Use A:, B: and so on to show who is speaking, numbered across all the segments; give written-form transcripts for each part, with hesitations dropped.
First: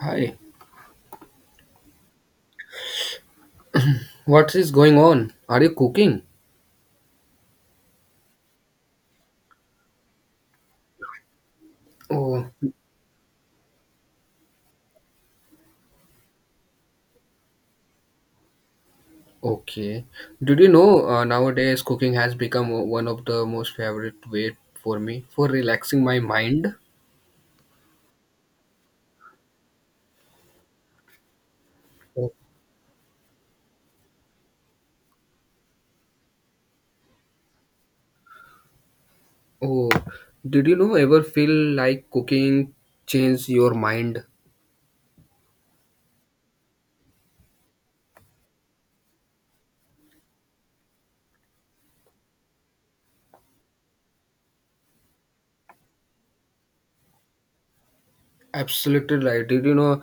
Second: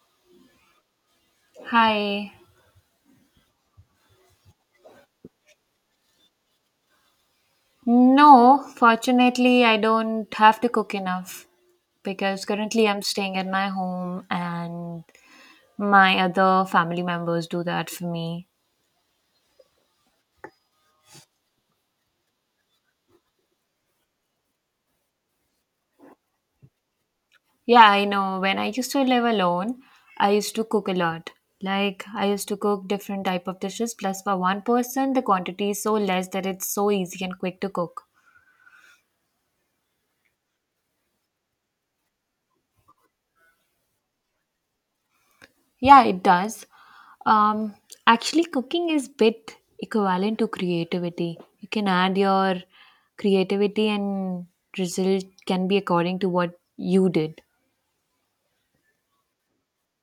A: Hi,
B: Hi.
A: what is going on? Are you cooking?
B: No, fortunately, I don't have to cook enough because
A: Oh,
B: currently I'm staying at my home and my other family members do that for me.
A: okay. Did you know nowadays cooking has become one of the most favorite way for me for relaxing my mind?
B: Yeah, I know. When I used to live alone, I used to cook a lot. Like I
A: Oh,
B: used to cook different type of dishes plus for one person the quantity is so less that it's so easy and quick to cook.
A: oh, did you know ever feel like cooking change your mind?
B: Yeah, it does. Um, Actually, cooking is bit equivalent to creativity. You can add your creativity, and result can be according to what you did.
A: Absolutely right. Did you know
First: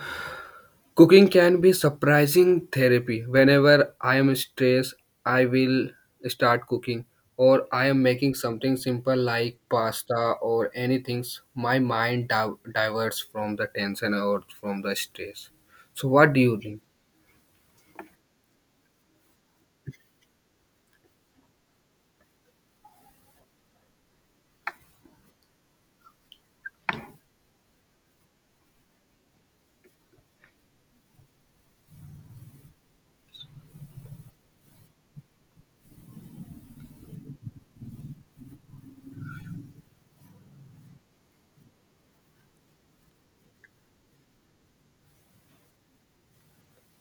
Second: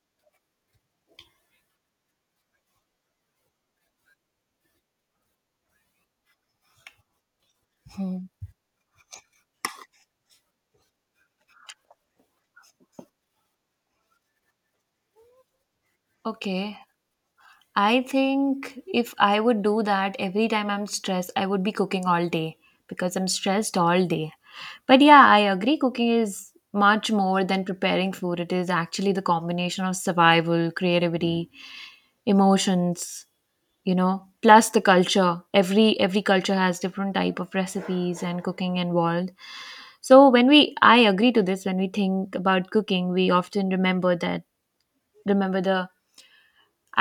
A: cooking can be surprising therapy. Whenever I am stressed, I will start cooking or I am making something simple like pasta or anything. My mind diverts from the tension or from the stress. So what do you
B: Okay,
A: think?
B: I think if I would do that every time I'm stressed, I would be cooking all day because I'm stressed all day. But yeah, I agree. Cooking is much more than preparing food. It is actually the combination of survival, creativity, emotions, you know plus the culture, every culture has different type of recipes and cooking involved. So when we, I agree to this, when we think about cooking we often remember that, remember the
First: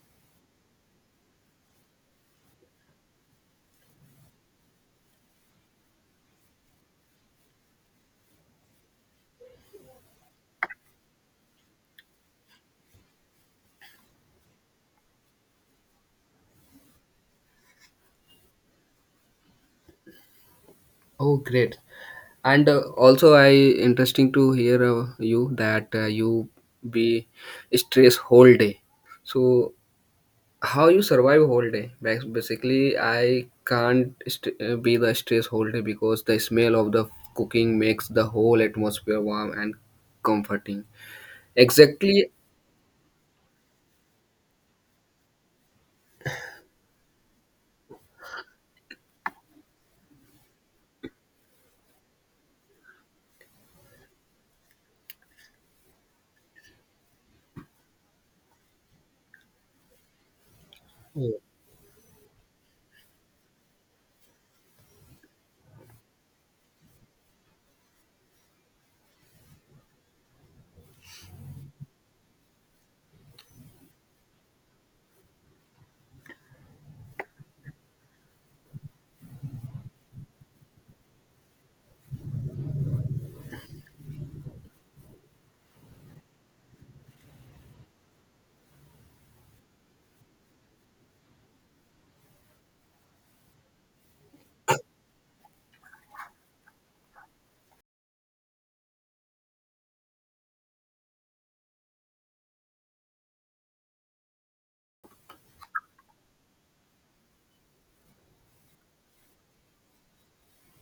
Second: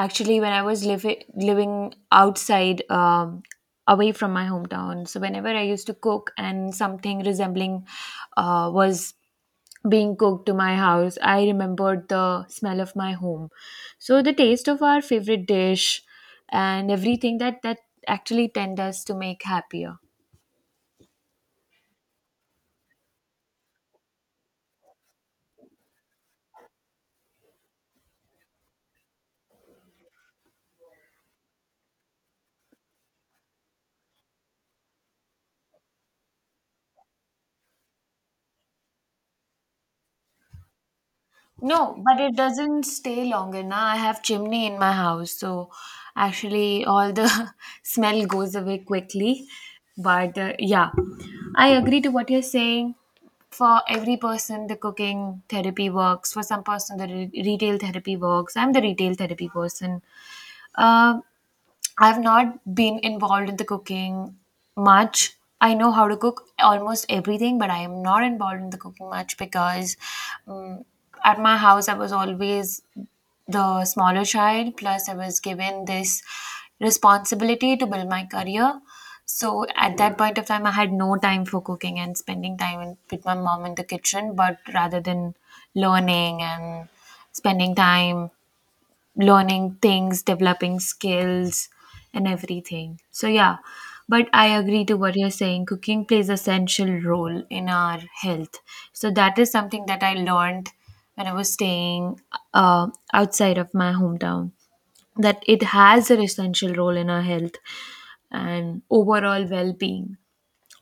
B: actually when I was living outside, away from my hometown. So whenever I used to cook and something resembling was being cooked to my house, I remembered the smell of my home. So the taste of our favorite dish and everything that actually tend us to make happier.
A: Oh, great. And also I interesting to hear you that you be stressed whole day. So how you survive whole day, basically I can't be the stress whole day because the smell of the cooking makes the whole atmosphere warm and comforting,
B: No, but
A: exactly.
B: it doesn't stay longer now. I have chimney in my house, so actually all the smell goes away quickly. But yeah, I agree to what you're saying. For every person the cooking therapy works, for some person the retail therapy works. I'm the retail therapy person. Uh. I've not been involved in the cooking much. I know how to cook almost everything, but I am not involved in the cooking much because um, at my house I was always the smaller child. Plus, I was given this responsibility to build my career. So at that point of time, I had no time for cooking and spending time in, with my mom in the kitchen, but rather than learning and spending time learning things, developing skills, and everything. So, yeah, but I agree to what you're saying. Cooking plays essential role in our health. So, that is something that I learned when I was staying outside of my hometown, that it has an essential role in our health and overall well being.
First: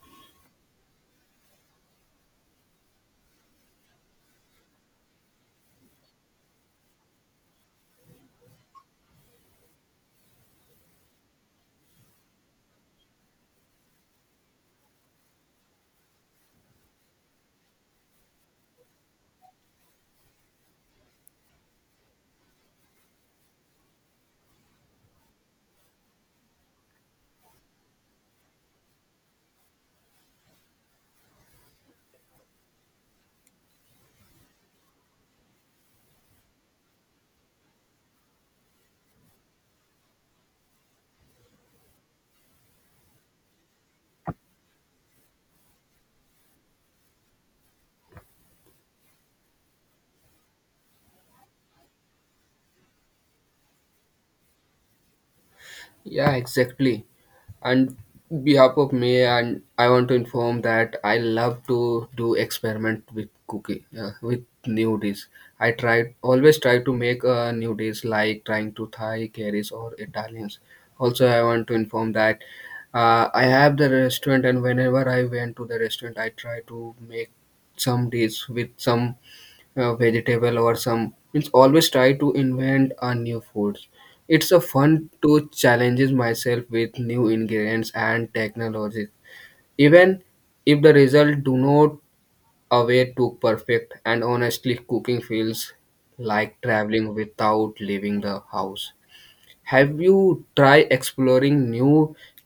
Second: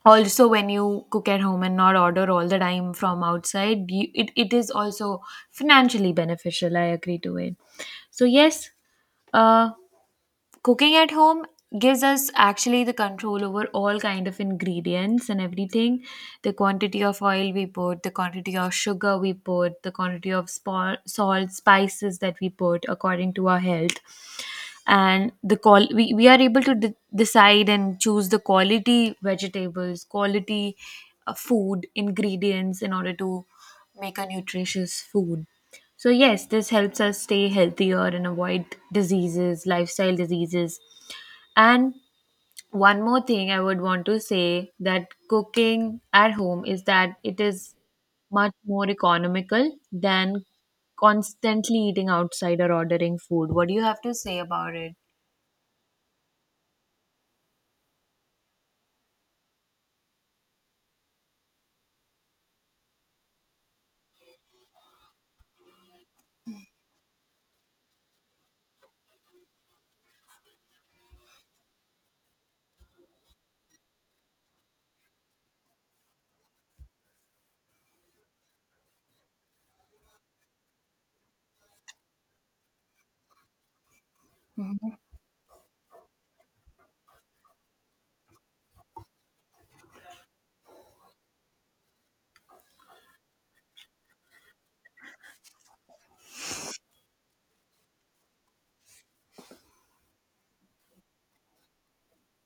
B: Also when you cook at home and not order all the time from outside you, it is also financially beneficial. I agree to it. So yes, uh cooking at home gives us actually the control over all kind of ingredients and everything, the quantity of oil we put, the quantity of sugar we put, the quantity of salt, spices that we put according to our health. And the call we are able to decide and choose the quality vegetables, quality food ingredients in order to make a nutritious food. So, yes, this helps us stay healthier and avoid diseases, lifestyle diseases. And one more thing I would want to say, that cooking at home, is that it is much more economical than constantly eating outside or ordering food. What do you have to say about it?
A: Yeah, exactly, and behalf of me, and I want to inform that I love to do experiment with cooking with new dish. I try always try to make a new dish, like trying to Thai curries or Italians. Also, I want to inform that I have the restaurant, and whenever I went to the restaurant, I try to make some dish with some vegetable or some, means, always try to invent a new foods. It's a fun to challenges myself with new ingredients and technologies, even if the result do not away to perfect, and honestly cooking feels like traveling without leaving the house. Have you tried exploring new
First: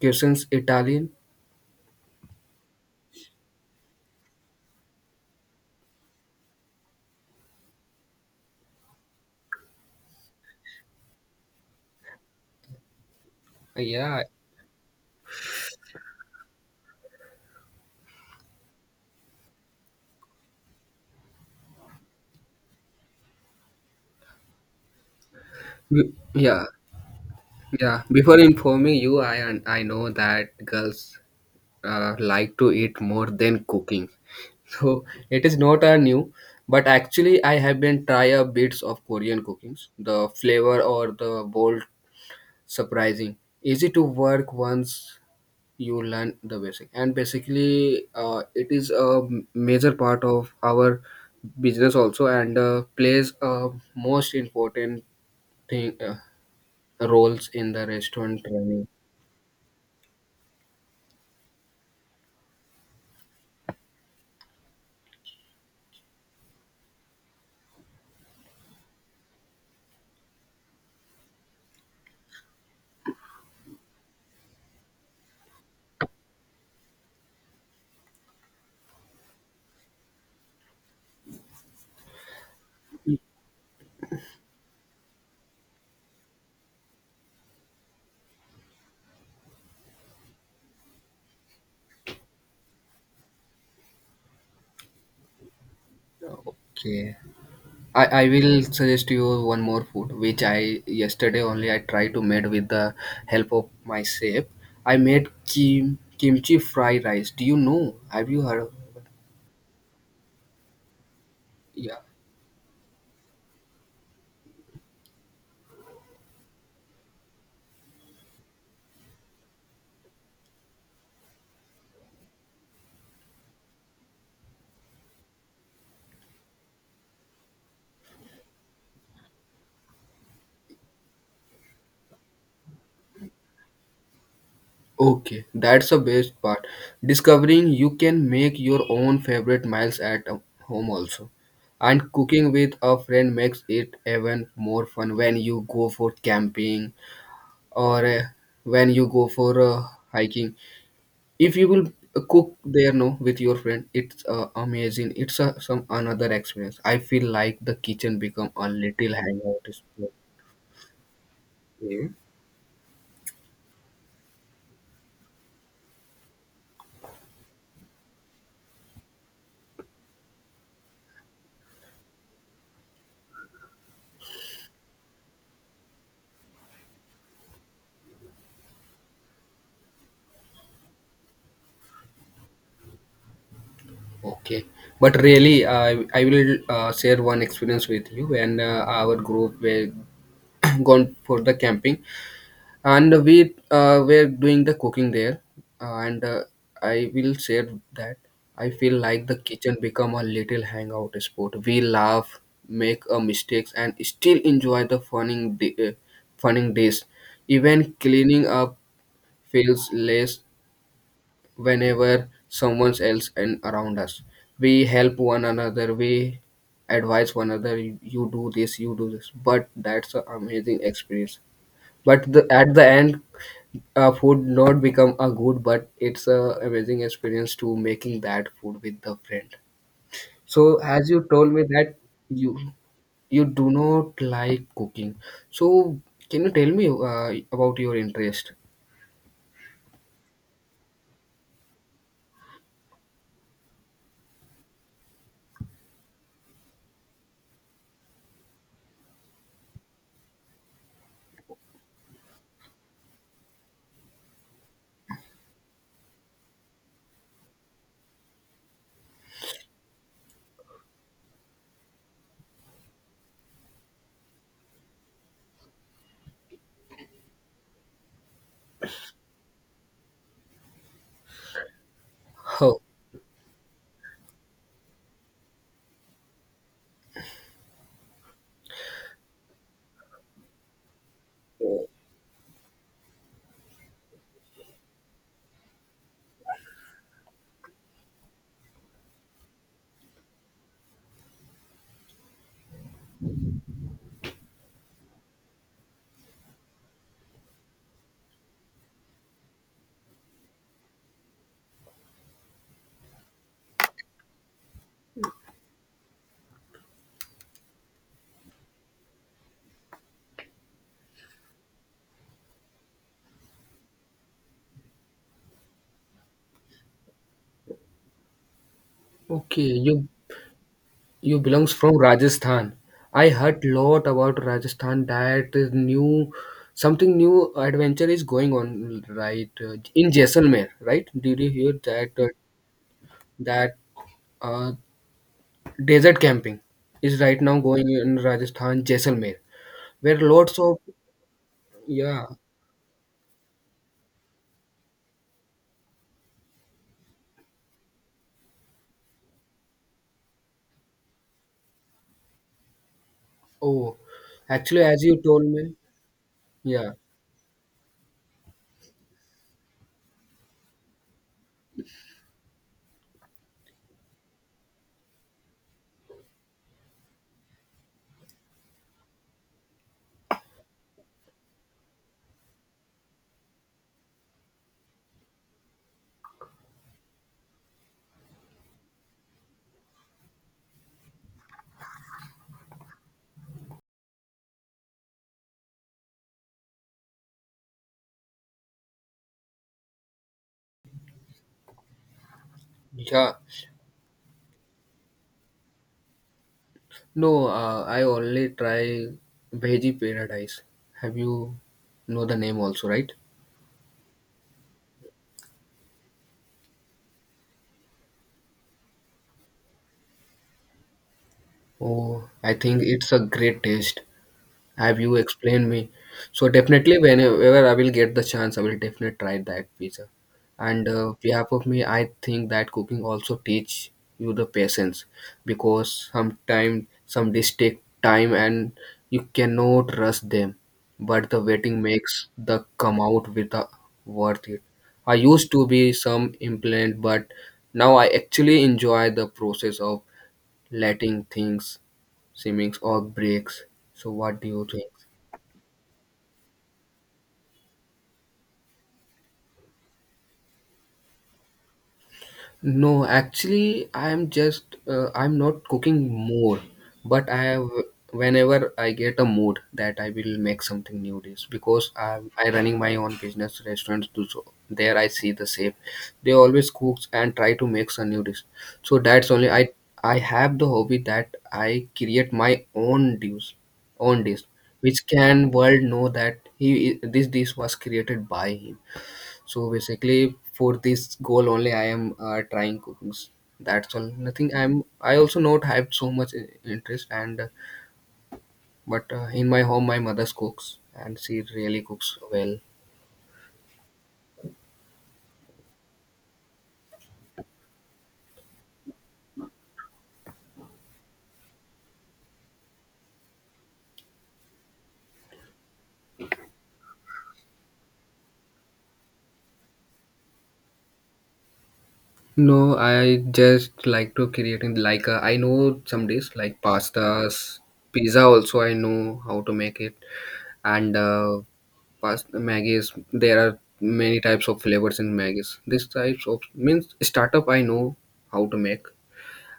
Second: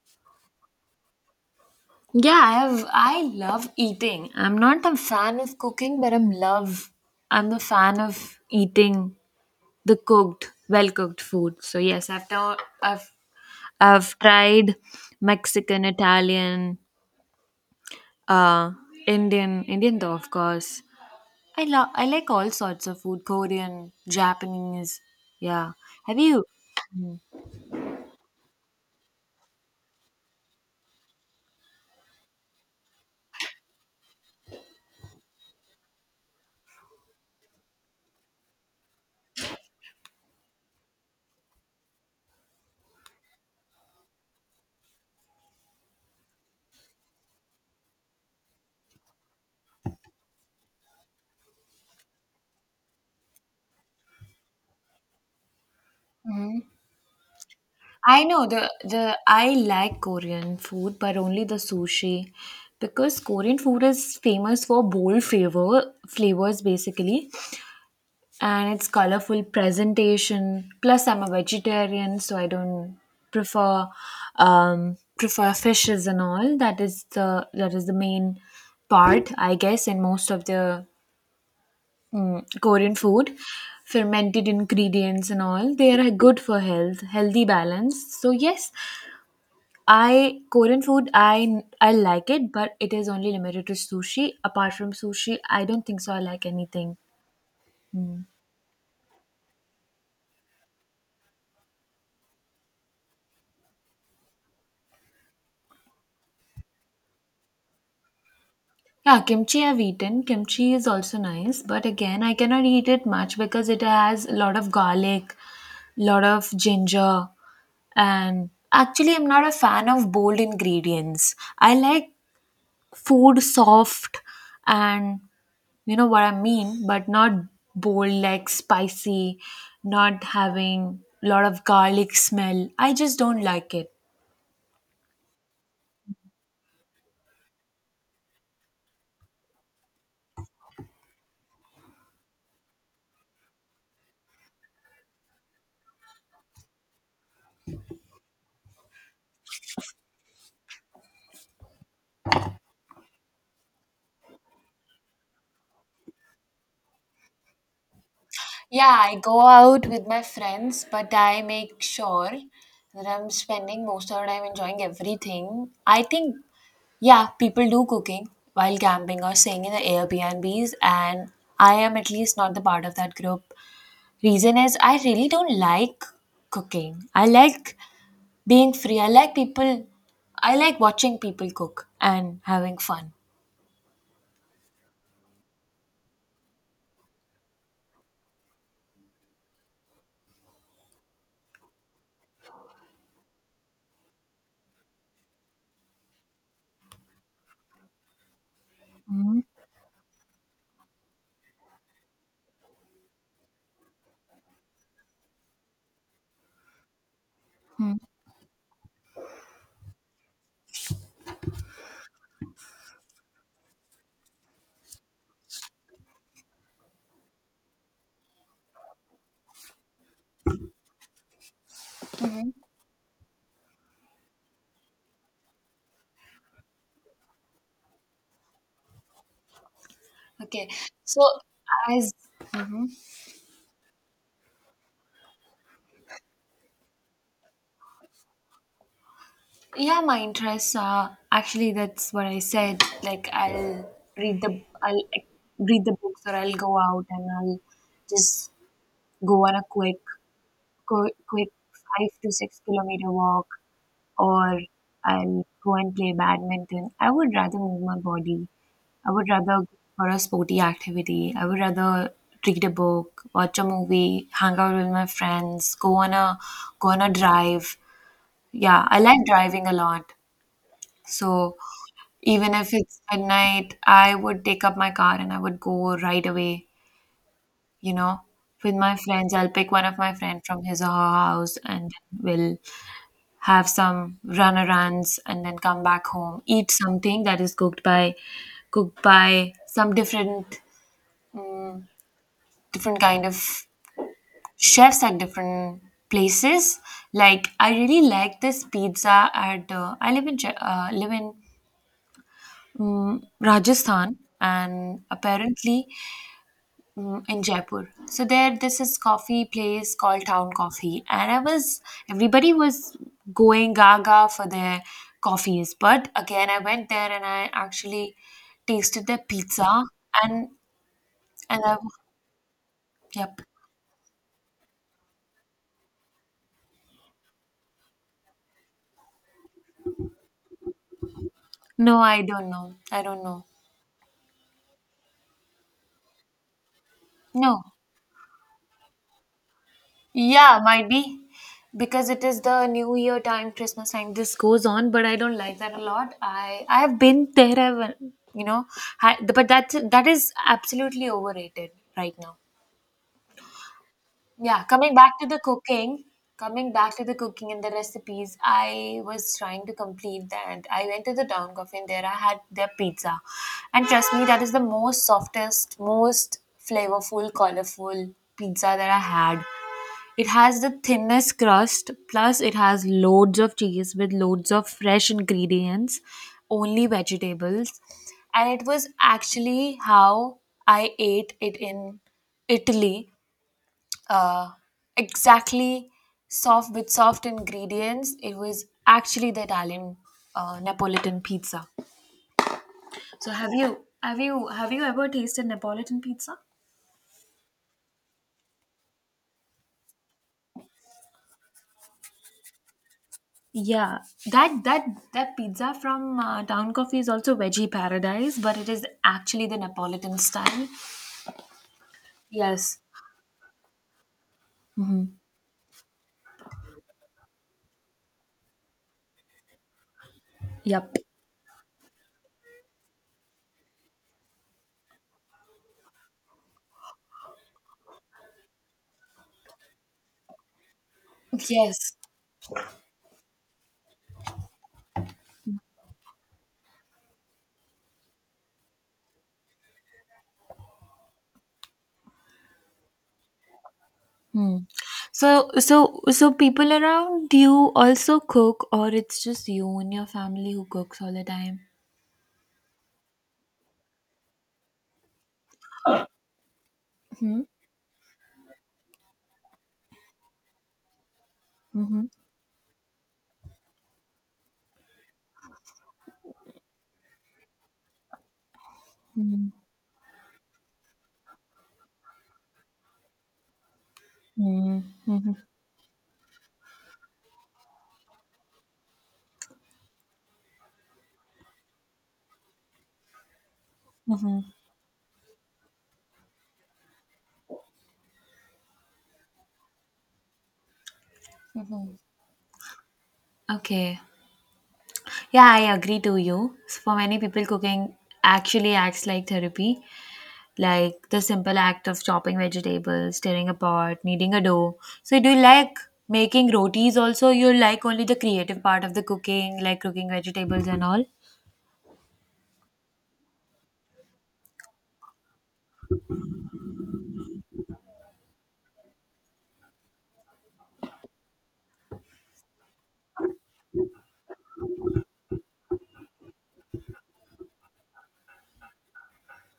A: cuisines, Italian?
B: Yeah, I have. I love eating. I'm not a fan of cooking, but I'm the fan of eating the cooked, well cooked food. So yes, I've now I've I've
A: Yeah.
B: tried Mexican, Italian, uh, Indian, Indian though, of course. I like all sorts of food, Korean, Japanese. Yeah. Have you?
A: Yeah, yeah, before informing you, I know that girls like to eat more than cooking. So it is not a new, but actually I have been try a bits of Korean cookings. The flavor or the bold surprising. Easy to work once you learn the basic. And basically, it is a major part of our business also, and plays a most important thing, roles in the
B: I
A: restaurant
B: know the
A: training.
B: the I like Korean food, but only the sushi because Korean food is famous for bold flavors basically. And it's colorful presentation. Plus, I'm a vegetarian, so I don't prefer, prefer fishes and all. That is the, that is the main part, I guess, in most of the, Korean food. Fermented ingredients and all, they are good for health, healthy balance. So yes, I Korean food I like it, but it is only limited to sushi. Apart from sushi, I don't think so. I like anything.
A: Okay. I,
B: Hmm.
A: I will suggest you one more food which I yesterday only I tried to made with the help of my chef. I made kimchi fried rice. Do you know? Have you heard of it?
B: Yeah, kimchi I've eaten. Kimchi is also nice, but
A: Yeah.
B: again, I cannot eat it much because it has a lot of garlic, lot of ginger, and actually, I'm not a fan of bold ingredients. I like food soft and you know what I mean, but not bold, like spicy, not having lot of garlic smell. I just don't like it.
A: Okay, that's the best part. Discovering you can make your own favorite meals at home also. And cooking with a friend makes it even more fun when you go for camping, or when you go for hiking. If you will cook there, no, with your friend, it's amazing. It's a, some another experience, I feel like the kitchen become a
B: Yeah,
A: little
B: I go
A: hangout
B: out with
A: spot.
B: my friends, but I make
A: Yeah.
B: sure that I'm spending most of the time enjoying everything. I think, yeah, people do cooking while camping or staying in the Airbnbs, and I am at least not the part of that group. Reason is I really don't like cooking. I like being free. I like people, I like watching people cook and having fun.
A: Okay, but really I will share one experience with you. When our group were gone for the camping, and we were doing the cooking there, and I will share that I feel like the kitchen become a little hangout spot. We laugh, make mistakes, and still enjoy the funning funning days. Even cleaning up feels less whenever someone else and around us, we help one another, we advise one another, you do this, you do this, but that's an amazing experience. But at the end, food not become a good, but it's a amazing experience to making that food with the friend. So
B: Okay,
A: as
B: so
A: you told me that,
B: as
A: you you do not like cooking, so can you tell me about your interest?
B: yeah, my interests are actually that's what I said. Like I'll read the I'll eh, read the books, or I'll go out and I'll just go on a quick, quick five to six kilometer walk, or I'll go and play badminton. I would rather move my body. I would rather go for a sporty activity. I would rather read a book, watch a movie, hang out with my friends, go on a drive. Yeah, I like driving a lot. So even if
A: Oh,
B: it's midnight, I would take up my car and I would go right away, you know, with my friends. I'll pick one of my friend from his or her house and we'll have some runarounds and then come back home, eat something that is cooked by some different, um, different kind of chefs at different places. Like I really like this pizza at I live in Je- live in, Rajasthan, and apparently, in Jaipur. So there, this is coffee place called Town Coffee, and I was everybody was going gaga for their coffees. But again, I went there and I actually tasted their
A: okay.
B: pizza,
A: you
B: and
A: you
B: and
A: belongs
B: I
A: from Rajasthan. I
B: yep.
A: heard lot about Rajasthan, that is new. Something new adventure is going on, right, in Jaisalmer, right? Did you hear
B: No, I
A: that
B: don't know. I don't know.
A: that uh, desert camping is right now
B: No,
A: going in Rajasthan, Jaisalmer, where lots
B: yeah,
A: of,
B: might be because it
A: yeah.
B: is the New Year time, Christmas time. This goes on, but I don't like that a lot. I have been there. I've, you know, I, but that is absolutely overrated right now.
A: Oh,
B: Yeah,
A: actually,
B: coming
A: as
B: back
A: you
B: to the
A: told me,
B: cooking, coming
A: yeah,
B: back to the cooking and the recipes. I was trying to complete that. I went to the town cafe and there I had their pizza, and trust me, that is the most softest, most flavorful, colorful pizza that I had. It has the thinnest crust, plus it has loads of cheese with loads of fresh ingredients, only vegetables. And it was actually how I ate it in Italy. Uh, exactly soft with soft ingredients. It was actually the Italian Neapolitan pizza. So
A: yeah.
B: have you ever tasted Neapolitan pizza?
A: No, I only try Veggie Paradise. Have you, know the name also, right?
B: Yeah, that that that pizza from Town Coffee is also veggie paradise, but it is actually the Napolitan style.
A: Oh, I
B: Yes.
A: think it's a great taste. Have you
B: Hmm.
A: explained me, so definitely whenever I will get the chance, I will definitely try that pizza. And
B: Yep.
A: behalf of me, I think that cooking also teach you the patience, because sometimes some dish take time and you cannot rush them, but the waiting
B: Yes.
A: makes the come out with the worth it. I used to be some implant, but now I actually enjoy the process of letting things simmings or breaks. So what do
B: Hmm.
A: you think?
B: So people around you also cook, or it's just you and your family who cooks all the time.
A: No, actually, I'm just I'm not cooking more, but
B: Mm-hmm.
A: I have, whenever I get a mood that I will make something new dish, because
B: Mm-hmm.
A: I'm I running my own business restaurants too. So there I see the chef, they always cooks and try to make some new dish. So that's
B: Mm-hmm.
A: only, I have the hobby that I create my own dish, which
B: Mm-hmm.
A: can world know that he this dish was created by him. So basically, for this goal only, I am trying cookings. That's all.
B: Mm-hmm.
A: Nothing. I'm. I also not have so much interest, and but in my home, my mother cooks, and she really cooks well.
B: Okay. Yeah, I agree to you. So for many people, cooking actually acts like therapy, like the simple act of chopping vegetables, stirring a pot, kneading a dough. So do you like making rotis also? You like only the creative part of the cooking, like cooking vegetables and all?
A: No, I just like to creating, like I know some dish like pastas, pizza. Also, I know how to make it, and pasta Maggie's. There are many types of flavors in Maggie's. This types of, means, startup. I know how to make.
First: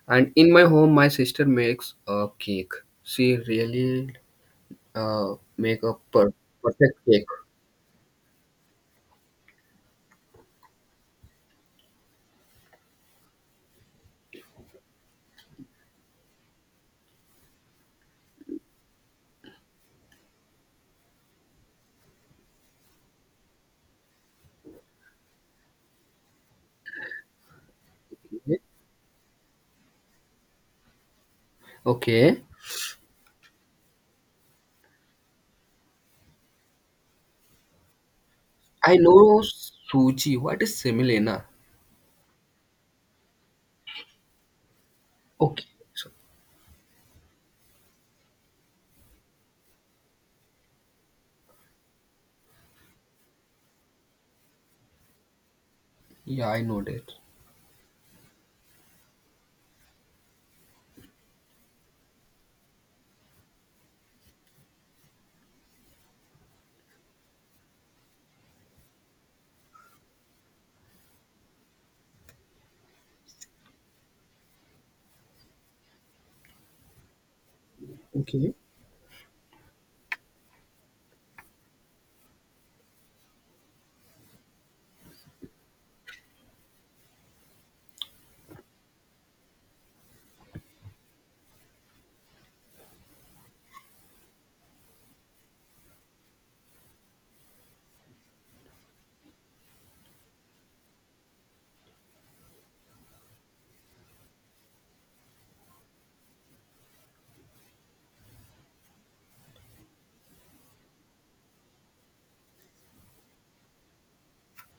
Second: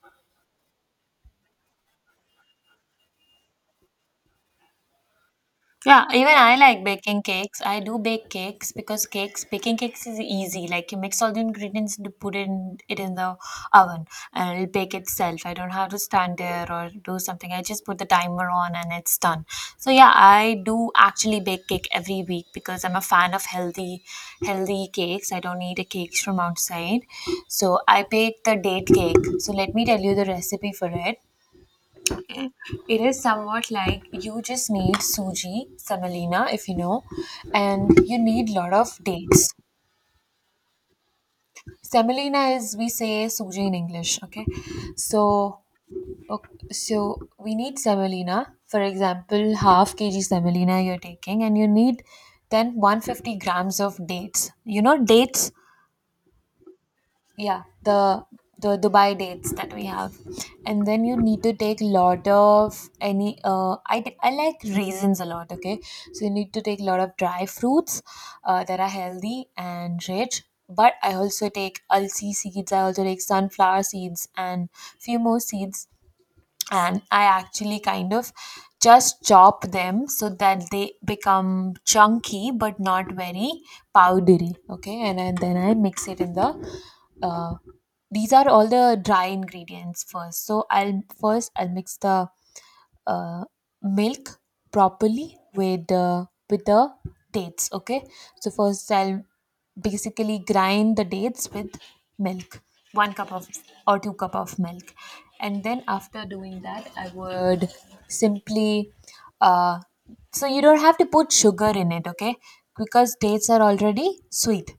A: And in my home, my sister makes a cake. She really make a
B: Yeah, even I like
A: perfect
B: baking
A: cake.
B: cakes. I do bake cakes because cakes, baking cakes is easy. Like you mix all the ingredients and put in it in the oven and it'll bake itself. I don't have to stand there or do something. I just put the timer on and it's done. So yeah, I do actually bake cake every week because I'm a fan of healthy, healthy cakes. I don't need a cakes from outside. So I bake the date cake. So let me tell you the recipe for it.
A: Okay.
B: It is somewhat like you just need suji, semolina, if you know, and you need lot
A: I
B: of
A: know
B: dates.
A: Suji. What is semolina?
B: Semolina is we say suji in English, okay? So,
A: Okay. So,
B: so we need semolina. For example, half kg semolina you're taking, and you need then 150 grams of dates. You know dates?
A: yeah, I know that.
B: Yeah, the Dubai dates that we have, and then you need to take lot of any, I like raisins a lot, okay? So you need to take a lot of dry fruits, that are healthy and rich. But I also take alsi seeds, I also take sunflower seeds and few more seeds, and I actually kind of
A: Okay.
B: just chop them so that they become chunky but not very powdery. Okay, and then I mix it in the. Uh, these are all the dry ingredients first. So I'll first I'll mix the uh, milk properly with the dates. Okay, so first I'll basically grind the dates with milk, one cup of or two cup of milk. And then after doing that, I would simply, uh, so you don't have to put sugar in it, okay, because dates are already sweet.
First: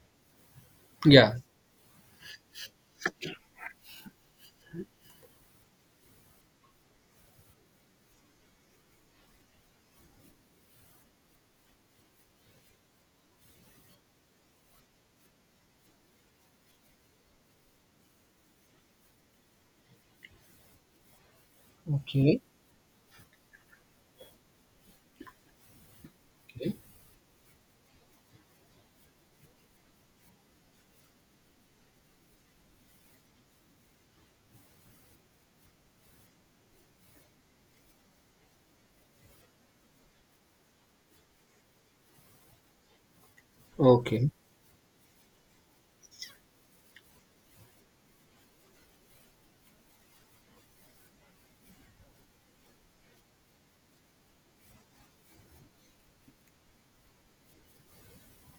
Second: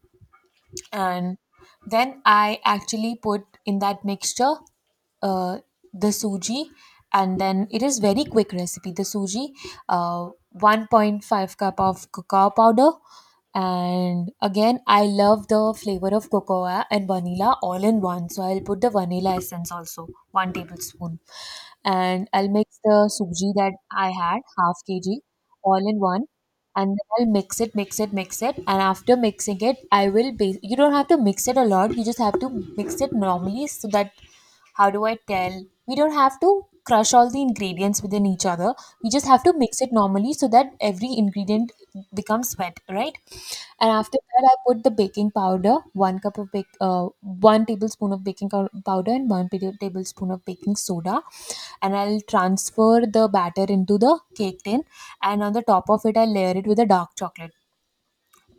A: Yeah.
B: And then I actually put in that mixture, uh, the suji, and then it is very quick recipe. The suji, uh, 1.5 cup of cocoa powder, and again I love the flavor of cocoa and vanilla all in one. So I'll put the vanilla essence also, one tablespoon, and
A: Okay.
B: I'll mix the suji that I had, half kg, all in one.
A: Okay.
B: And then I'll mix it, mix it, mix it, and after mixing it, I will base. You don't have to mix it a lot. You just have to mix it normally so that, how do I tell? We don't have to crush all the ingredients within each other. We just have to mix it normally so that every ingredient becomes wet, right? And after
A: Okay.
B: that, I put the baking powder, one cup of bake, one tablespoon of baking powder and one tablespoon of baking soda, and I'll transfer the batter into the cake tin, and on the top of it I layer it with a dark chocolate,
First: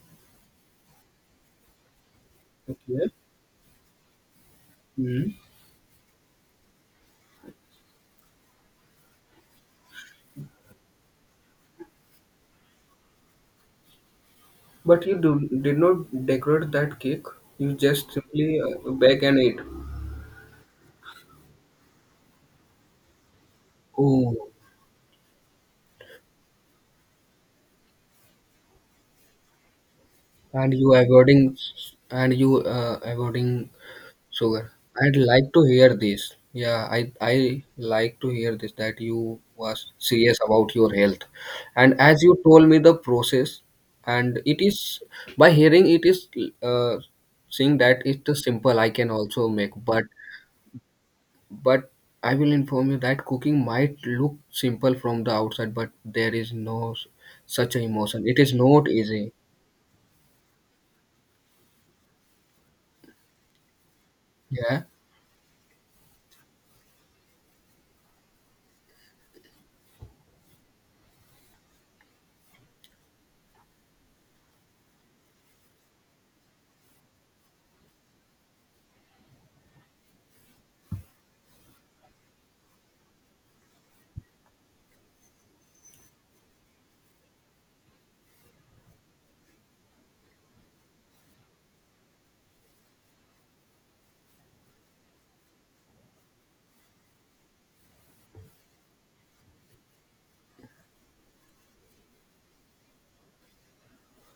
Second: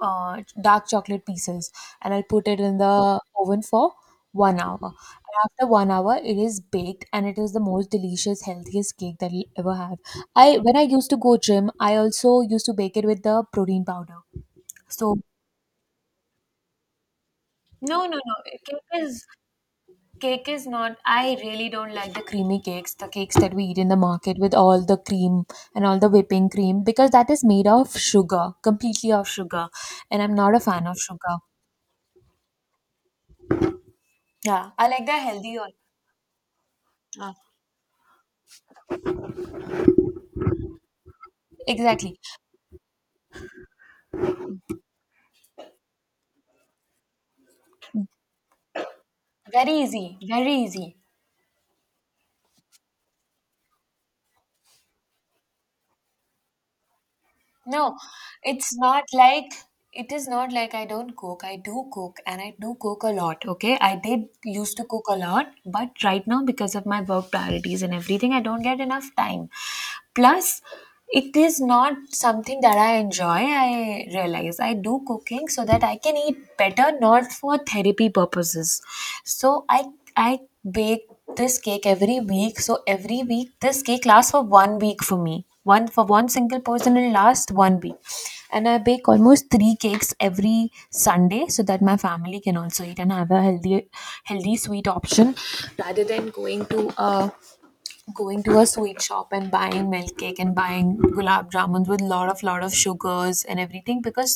B: dark chocolate pieces. And I'll put it in
A: Okay.
B: the oven for 1 hour.
A: Hmm.
B: And after 1 hour, it is baked and it is the most delicious, healthiest cake that you'll ever have. I when I used to go gym, I also used to bake it with the protein powder.
A: But you
B: So
A: did not decorate that cake. You
B: no,
A: just
B: no, no.
A: simply
B: Cake
A: bake
B: is
A: and eat.
B: cake is not. I really don't like the creamy cakes, the cakes that we eat in the market
A: Oh,
B: with all the cream and all the whipping cream, because that is made of sugar, completely of sugar, and I'm not a
A: and
B: fan
A: you
B: of sugar.
A: avoiding, and you avoiding sugar.
B: Yeah, I like
A: I'd
B: the
A: like
B: healthy
A: to
B: one.
A: hear this. Yeah, I
B: Ah,
A: I like to hear this, that you was serious about your health. And
B: exactly.
A: as you told me the process, and it is, by hearing it is, uh, seeing that it's simple, I can also
B: Very
A: make, but
B: easy, very easy.
A: but I will inform you that cooking might look simple from the outside, but there is no such a
B: No,
A: emotion. It is
B: it's
A: not
B: not
A: easy.
B: like it is not like I don't cook. I do cook and I do cook a lot. Okay. I did used to
A: Yeah.
B: cook a lot, but right now, because of my work priorities and everything, I don't get enough time. Plus, it is not something that I enjoy. I realize I do cooking so that I can eat better, not for therapy purposes. So I bake this cake every week. So every week this cake lasts for 1 week for me, one for one single person will last 1 week. And I bake almost 3 cakes every Sunday so that my family can also eat and have a healthy, healthy sweet option rather than going to a sweet shop and buying milk cake and buying gulab jamuns with lot of sugars and everything, because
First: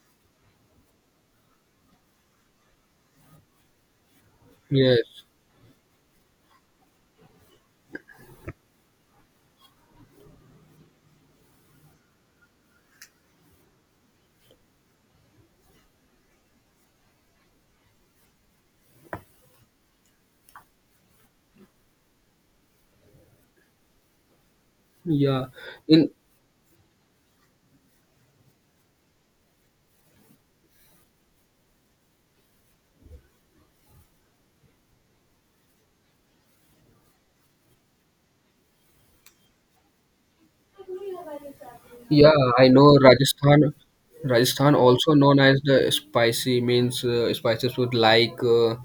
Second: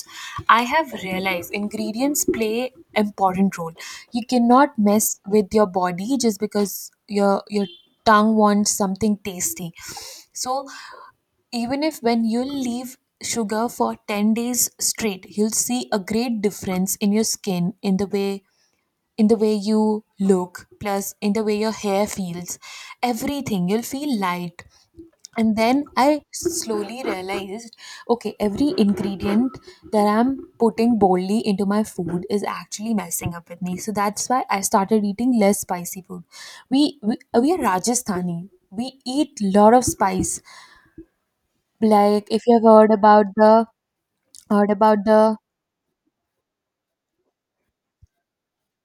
B: I have realized ingredients play important role. You cannot mess
A: Yes.
B: with your body just because your tongue wants something tasty. So even if when you leave sugar for 10 days straight, you'll see a great difference in your skin, in the way, in the way you look, plus in the way your hair feels, everything, you'll feel light.
A: Yeah.
B: And then
A: In,
B: I slowly realized, okay, every ingredient that I'm putting boldly into my food is actually messing up with me. So that's why I started eating less spicy food. We are Rajasthani, we eat lot of spice. Like
A: yeah,
B: if you've
A: I know
B: heard about the
A: Rajasthan.
B: heard
A: Rajasthan,
B: about
A: also
B: the
A: known as the spicy, means spicy food, like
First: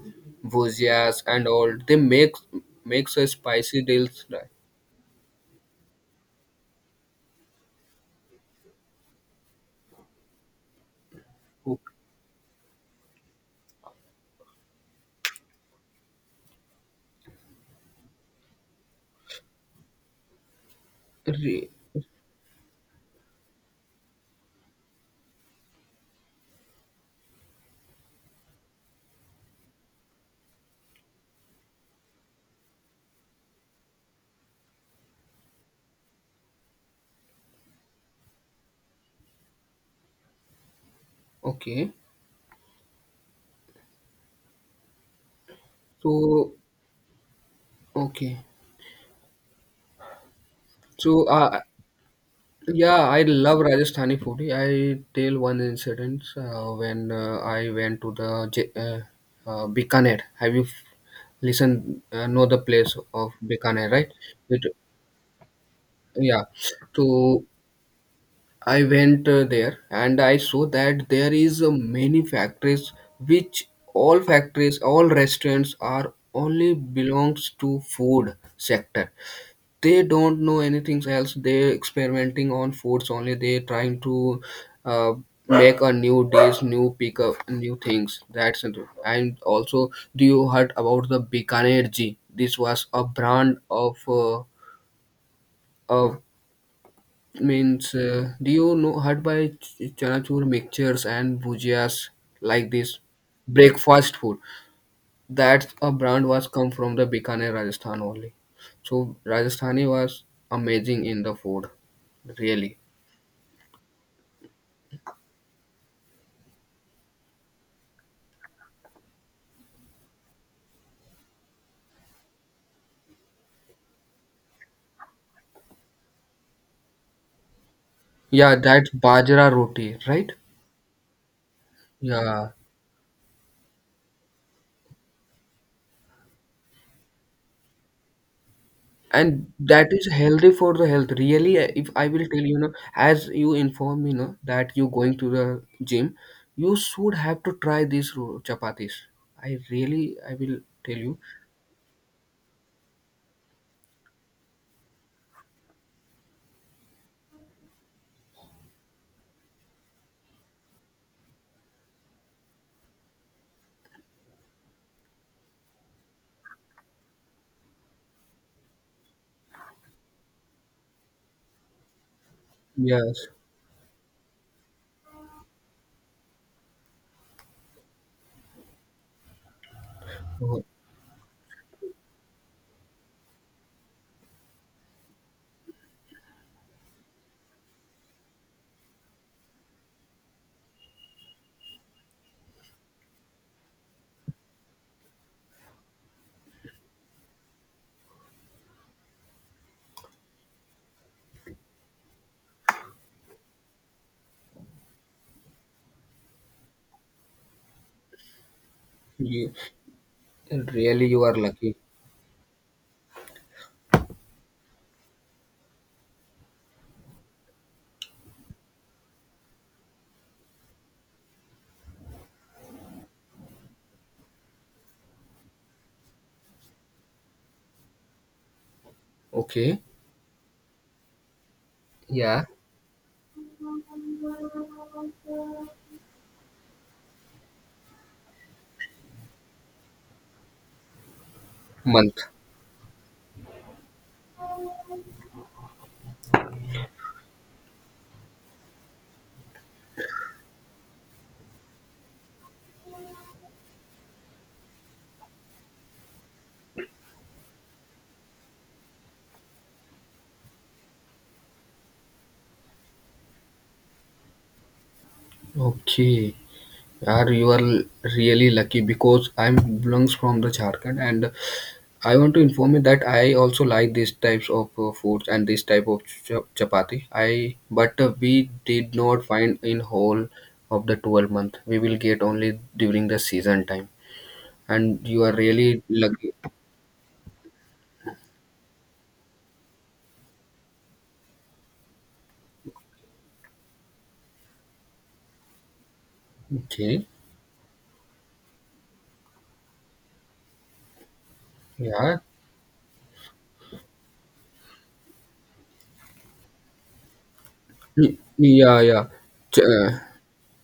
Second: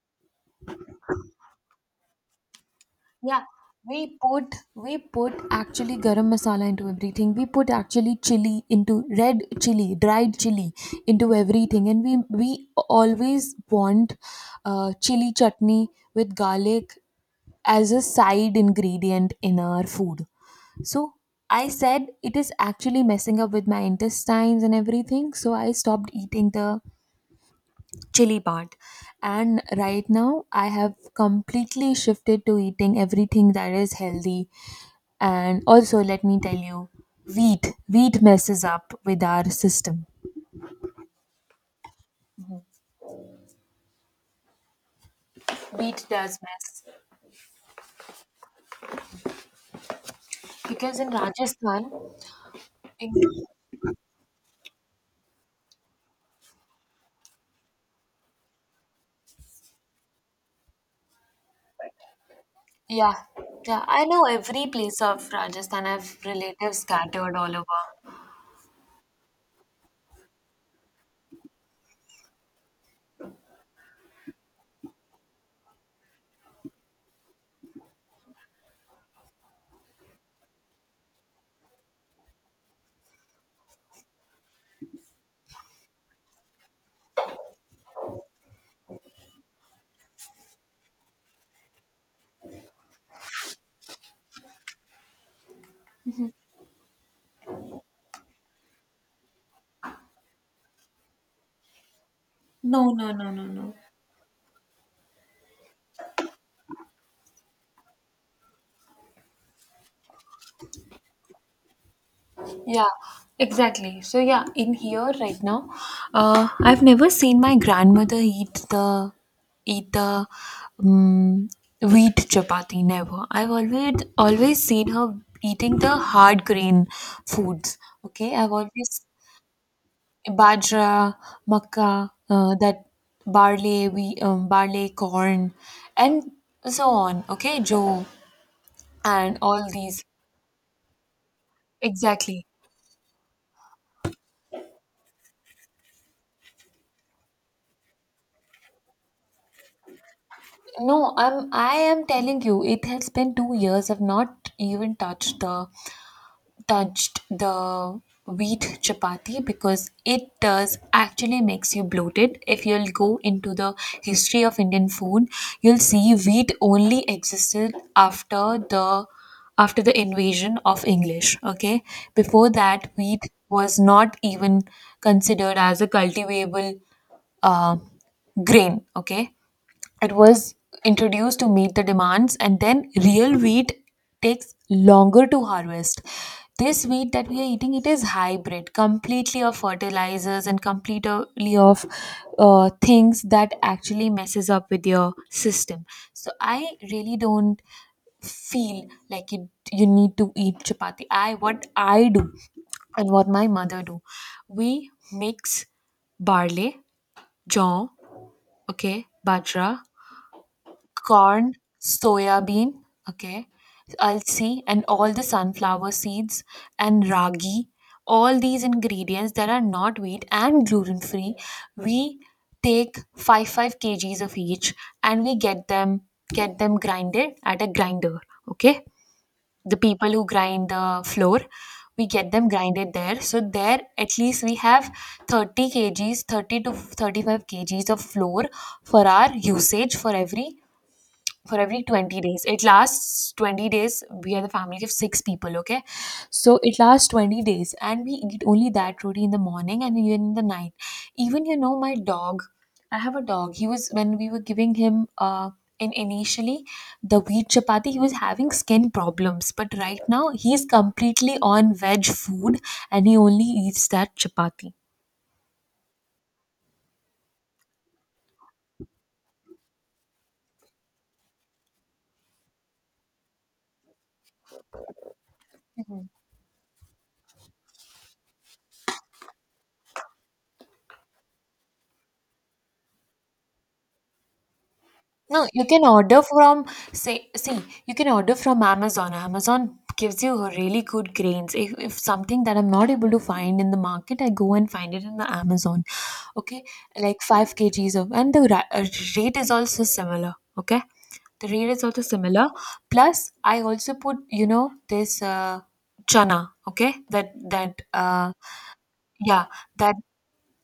A: bhujias and all. They makes a
B: yeah,
A: spicy
B: we
A: deals, right?
B: put we put actually garam masala into everything. We put actually chili, into red chili, dried chili into everything, and we always want, chili chutney with garlic as a side ingredient in our food. So I
A: Okay.
B: said it is actually messing up with my intestines and everything. So I stopped eating the chili part. And right now I have completely shifted to eating everything that is healthy. And also let me tell you, wheat messes up with our system.
A: Okay.
B: Wheat does
A: So,
B: mess
A: okay.
B: because in
A: So
B: Rajasthan,
A: yeah,
B: in,
A: I love Rajasthani food. I tell one incident when I went to the Bikaner. Have you listened? Know the place
B: yeah,
A: of
B: yeah,
A: Bikaner,
B: I
A: right?
B: know
A: It
B: every place of Rajasthan, I have
A: Yeah,
B: relatives scattered
A: so
B: all over.
A: I went there and I saw that there is many factories which, all factories, all restaurants, are only belongs to food sector. They don't know anything else. They experimenting on foods only. They trying to uh, make a new dish, new pick up, new things. That's it. And also, do you heard about the Bikaner G? This was a brand of a, means, do you know, heard by chanachur mixtures and bhujias, like
B: No,
A: this
B: no, no, no, no.
A: breakfast food? That a brand was come from the Bikaner, Rajasthan only. So Rajasthani was amazing in the food, really.
B: Yeah, exactly. So yeah, in here right now, I've never seen my grandmother eat the um, wheat chapati. Never. I've always, always seen her eating the hard grain foods. Okay, I've
A: Yeah, that
B: always
A: bajra roti, right?
B: bajra, makkah,
A: Yeah.
B: that barley, we barley, corn, and so on. Okay, joe, and
A: And
B: all
A: that
B: these.
A: is healthy for the health. Really, if I will tell
B: Exactly.
A: you, you know, as you inform me, you know, that you going to the gym, you should have to try these chapatis. I will tell
B: No,
A: you.
B: I am telling you, it has been 2 years. I've not even touched the wheat chapati because it does actually makes you bloated. If you'll go into the history of Indian food, you'll see wheat only existed after the, after the invasion of English. Okay. Before that, wheat
A: Yes.
B: was not even considered as a cultivable, uh, grain. Okay. It was
A: Oh,
B: introduced to meet the demands, and then real wheat takes longer to harvest. This wheat that we are eating, it is hybrid, completely of fertilizers and completely of, things that actually messes up with your system. So I really don't feel like you need to eat chapati. I, what I do and what my mother do, we mix barley, jaw, okay,
A: you,
B: bajra,
A: really, you are
B: corn,
A: lucky.
B: soya bean, okay, alsi, and all the sunflower seeds and ragi. All these ingredients that are not wheat and gluten free, we take 5 kgs of each and we get them grinded at a grinder, okay, the
A: Okay.
B: people who grind the flour, we get
A: Yeah.
B: them grinded there. So there at least we have 30 kgs, 30 to 35 kgs of flour for our usage, for every, for every 20
A: Month.
B: days, it lasts 20 days. We are the family of 6 people, okay, so it lasts 20 days. And we eat only that roti in the morning and even in the night. Even, you know, my dog, I have a dog, he was when we were giving him in initially the wheat chapati, he was having skin problems. But right now he's completely on veg food, and he only eats that chapati.
A: Okay. Yaar, you are really lucky, because I'm belongs from the Jharkhand, and I want to inform you that I also like these types of foods and this type of chapati. I But we did not find in whole of the 12 month. We will get only during the season time, and you are
B: No, you
A: really
B: can order
A: lucky.
B: from, say, see, you can order from Amazon. Amazon gives you a really good grains. If something that I'm not able to find in the market, I go and find it in the Amazon. Okay,
A: Okay,
B: like 5 kgs of, and the rate is also similar. Okay, the rate is also
A: yeah.
B: similar. Plus, I also put, you know, this chana. Okay, that that uh
A: Yeah, yeah.
B: yeah,
A: Ch- uh,
B: that,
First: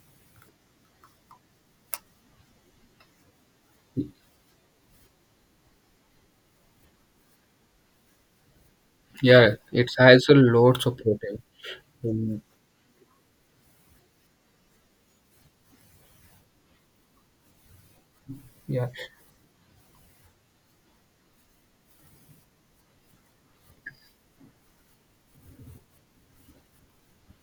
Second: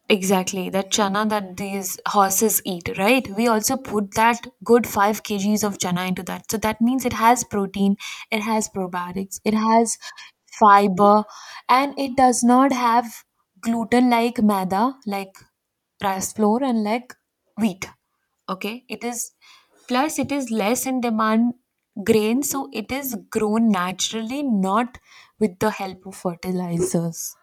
B: exactly, that chana that these horses eat, right? We also put that good 5 kgs of chana into that. So that means it has protein, it has probiotics, it
A: yeah. It
B: has
A: has a lots of
B: fiber,
A: protein.
B: and it does
A: Mm,
B: not have gluten like maida, like rice flour, and like wheat. Okay,
A: yeah.
B: it is, plus it is less in demand grain, so it is grown naturally, not with the help of fertilizers.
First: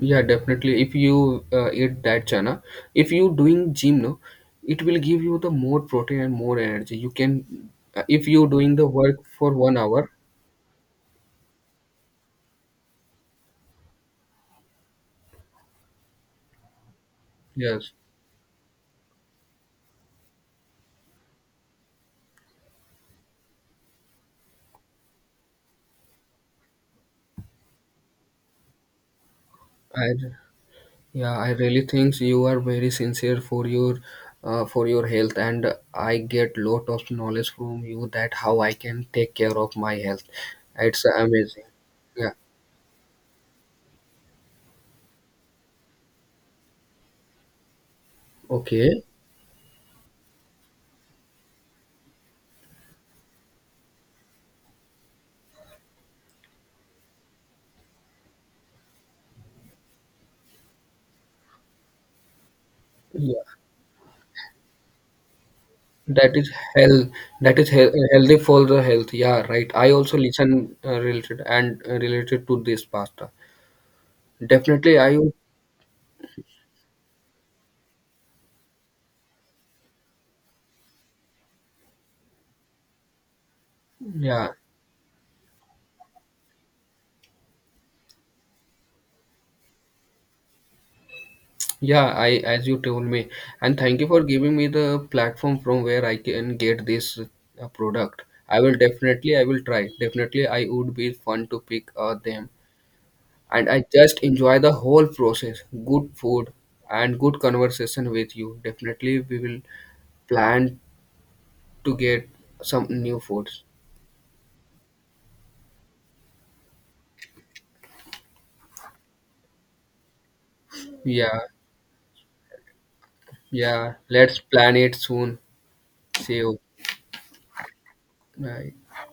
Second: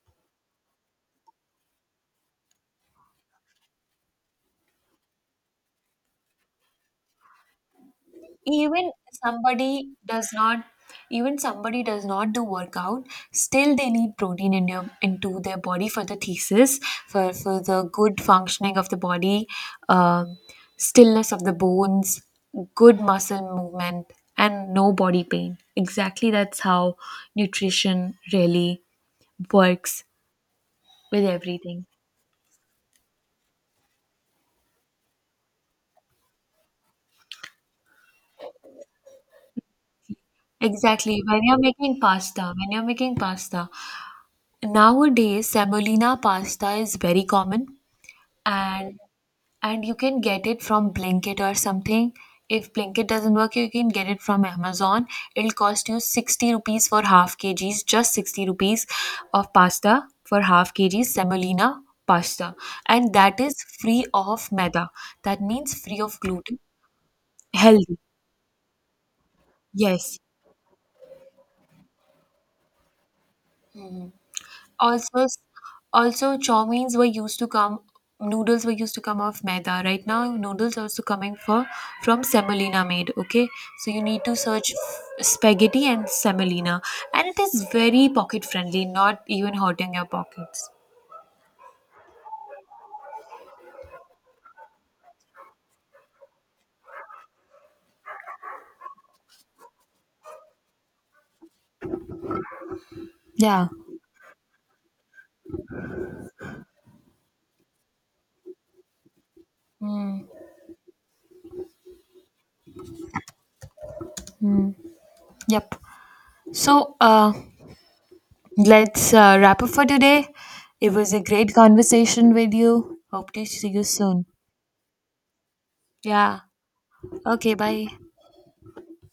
A: Yeah, definitely. If you eat that chana, if you doing gym, no, it will give you the more protein and more energy. You can, if you doing the
B: even
A: work for one
B: somebody
A: hour,
B: does not even somebody does not do workout, still they need protein in your into their body for the thesis, for the
A: yes.
B: good functioning of the body, um, stillness of the bones, good muscle movement, and no body pain. Exactly, that's how nutrition really works
A: I
B: with
A: Yeah, I
B: everything.
A: really think you are very sincere for your health, and I get lot of knowledge from you that how I can take care of my health. It's
B: Exactly,
A: amazing. Yeah.
B: when you're making pasta, nowadays semolina pasta is very common. and
A: Okay.
B: and you can get it from Blinkit or something. If Blinkit doesn't work, you can get it from Amazon. It'll cost you 60 rupees for half kgs, just 60 rupees of pasta for half kgs, semolina pasta. And that
A: Yeah.
B: is free of maida. That means free of
A: That is
B: gluten.
A: health. That is
B: Healthy.
A: healthy for the health. Yeah, right. I
B: Yes.
A: also listen related, and related to this pasta. Definitely,
B: Also, also chow meins were used to come, noodles were used to come off maida. Right now, noodles are also coming for, from semolina made. Okay, so you need to
A: yeah,
B: search spaghetti and semolina, and it is very pocket friendly, not even hurting your pockets.
A: yeah. I As you told me, and thank you for giving me the platform from where I can get this product. I will try. Definitely, I would be fun to pick them,
B: Yeah.
A: and I just enjoy the whole process. Good food and good conversation with you. Definitely, we will plan to get some new foods.
B: Yep. So, let's wrap up for today. It was a
A: Yeah,
B: great conversation with you. Hope to see you
A: yeah.
B: soon.
A: Let's plan it soon. See
B: Yeah.
A: you.
B: Okay. Bye.
A: Bye.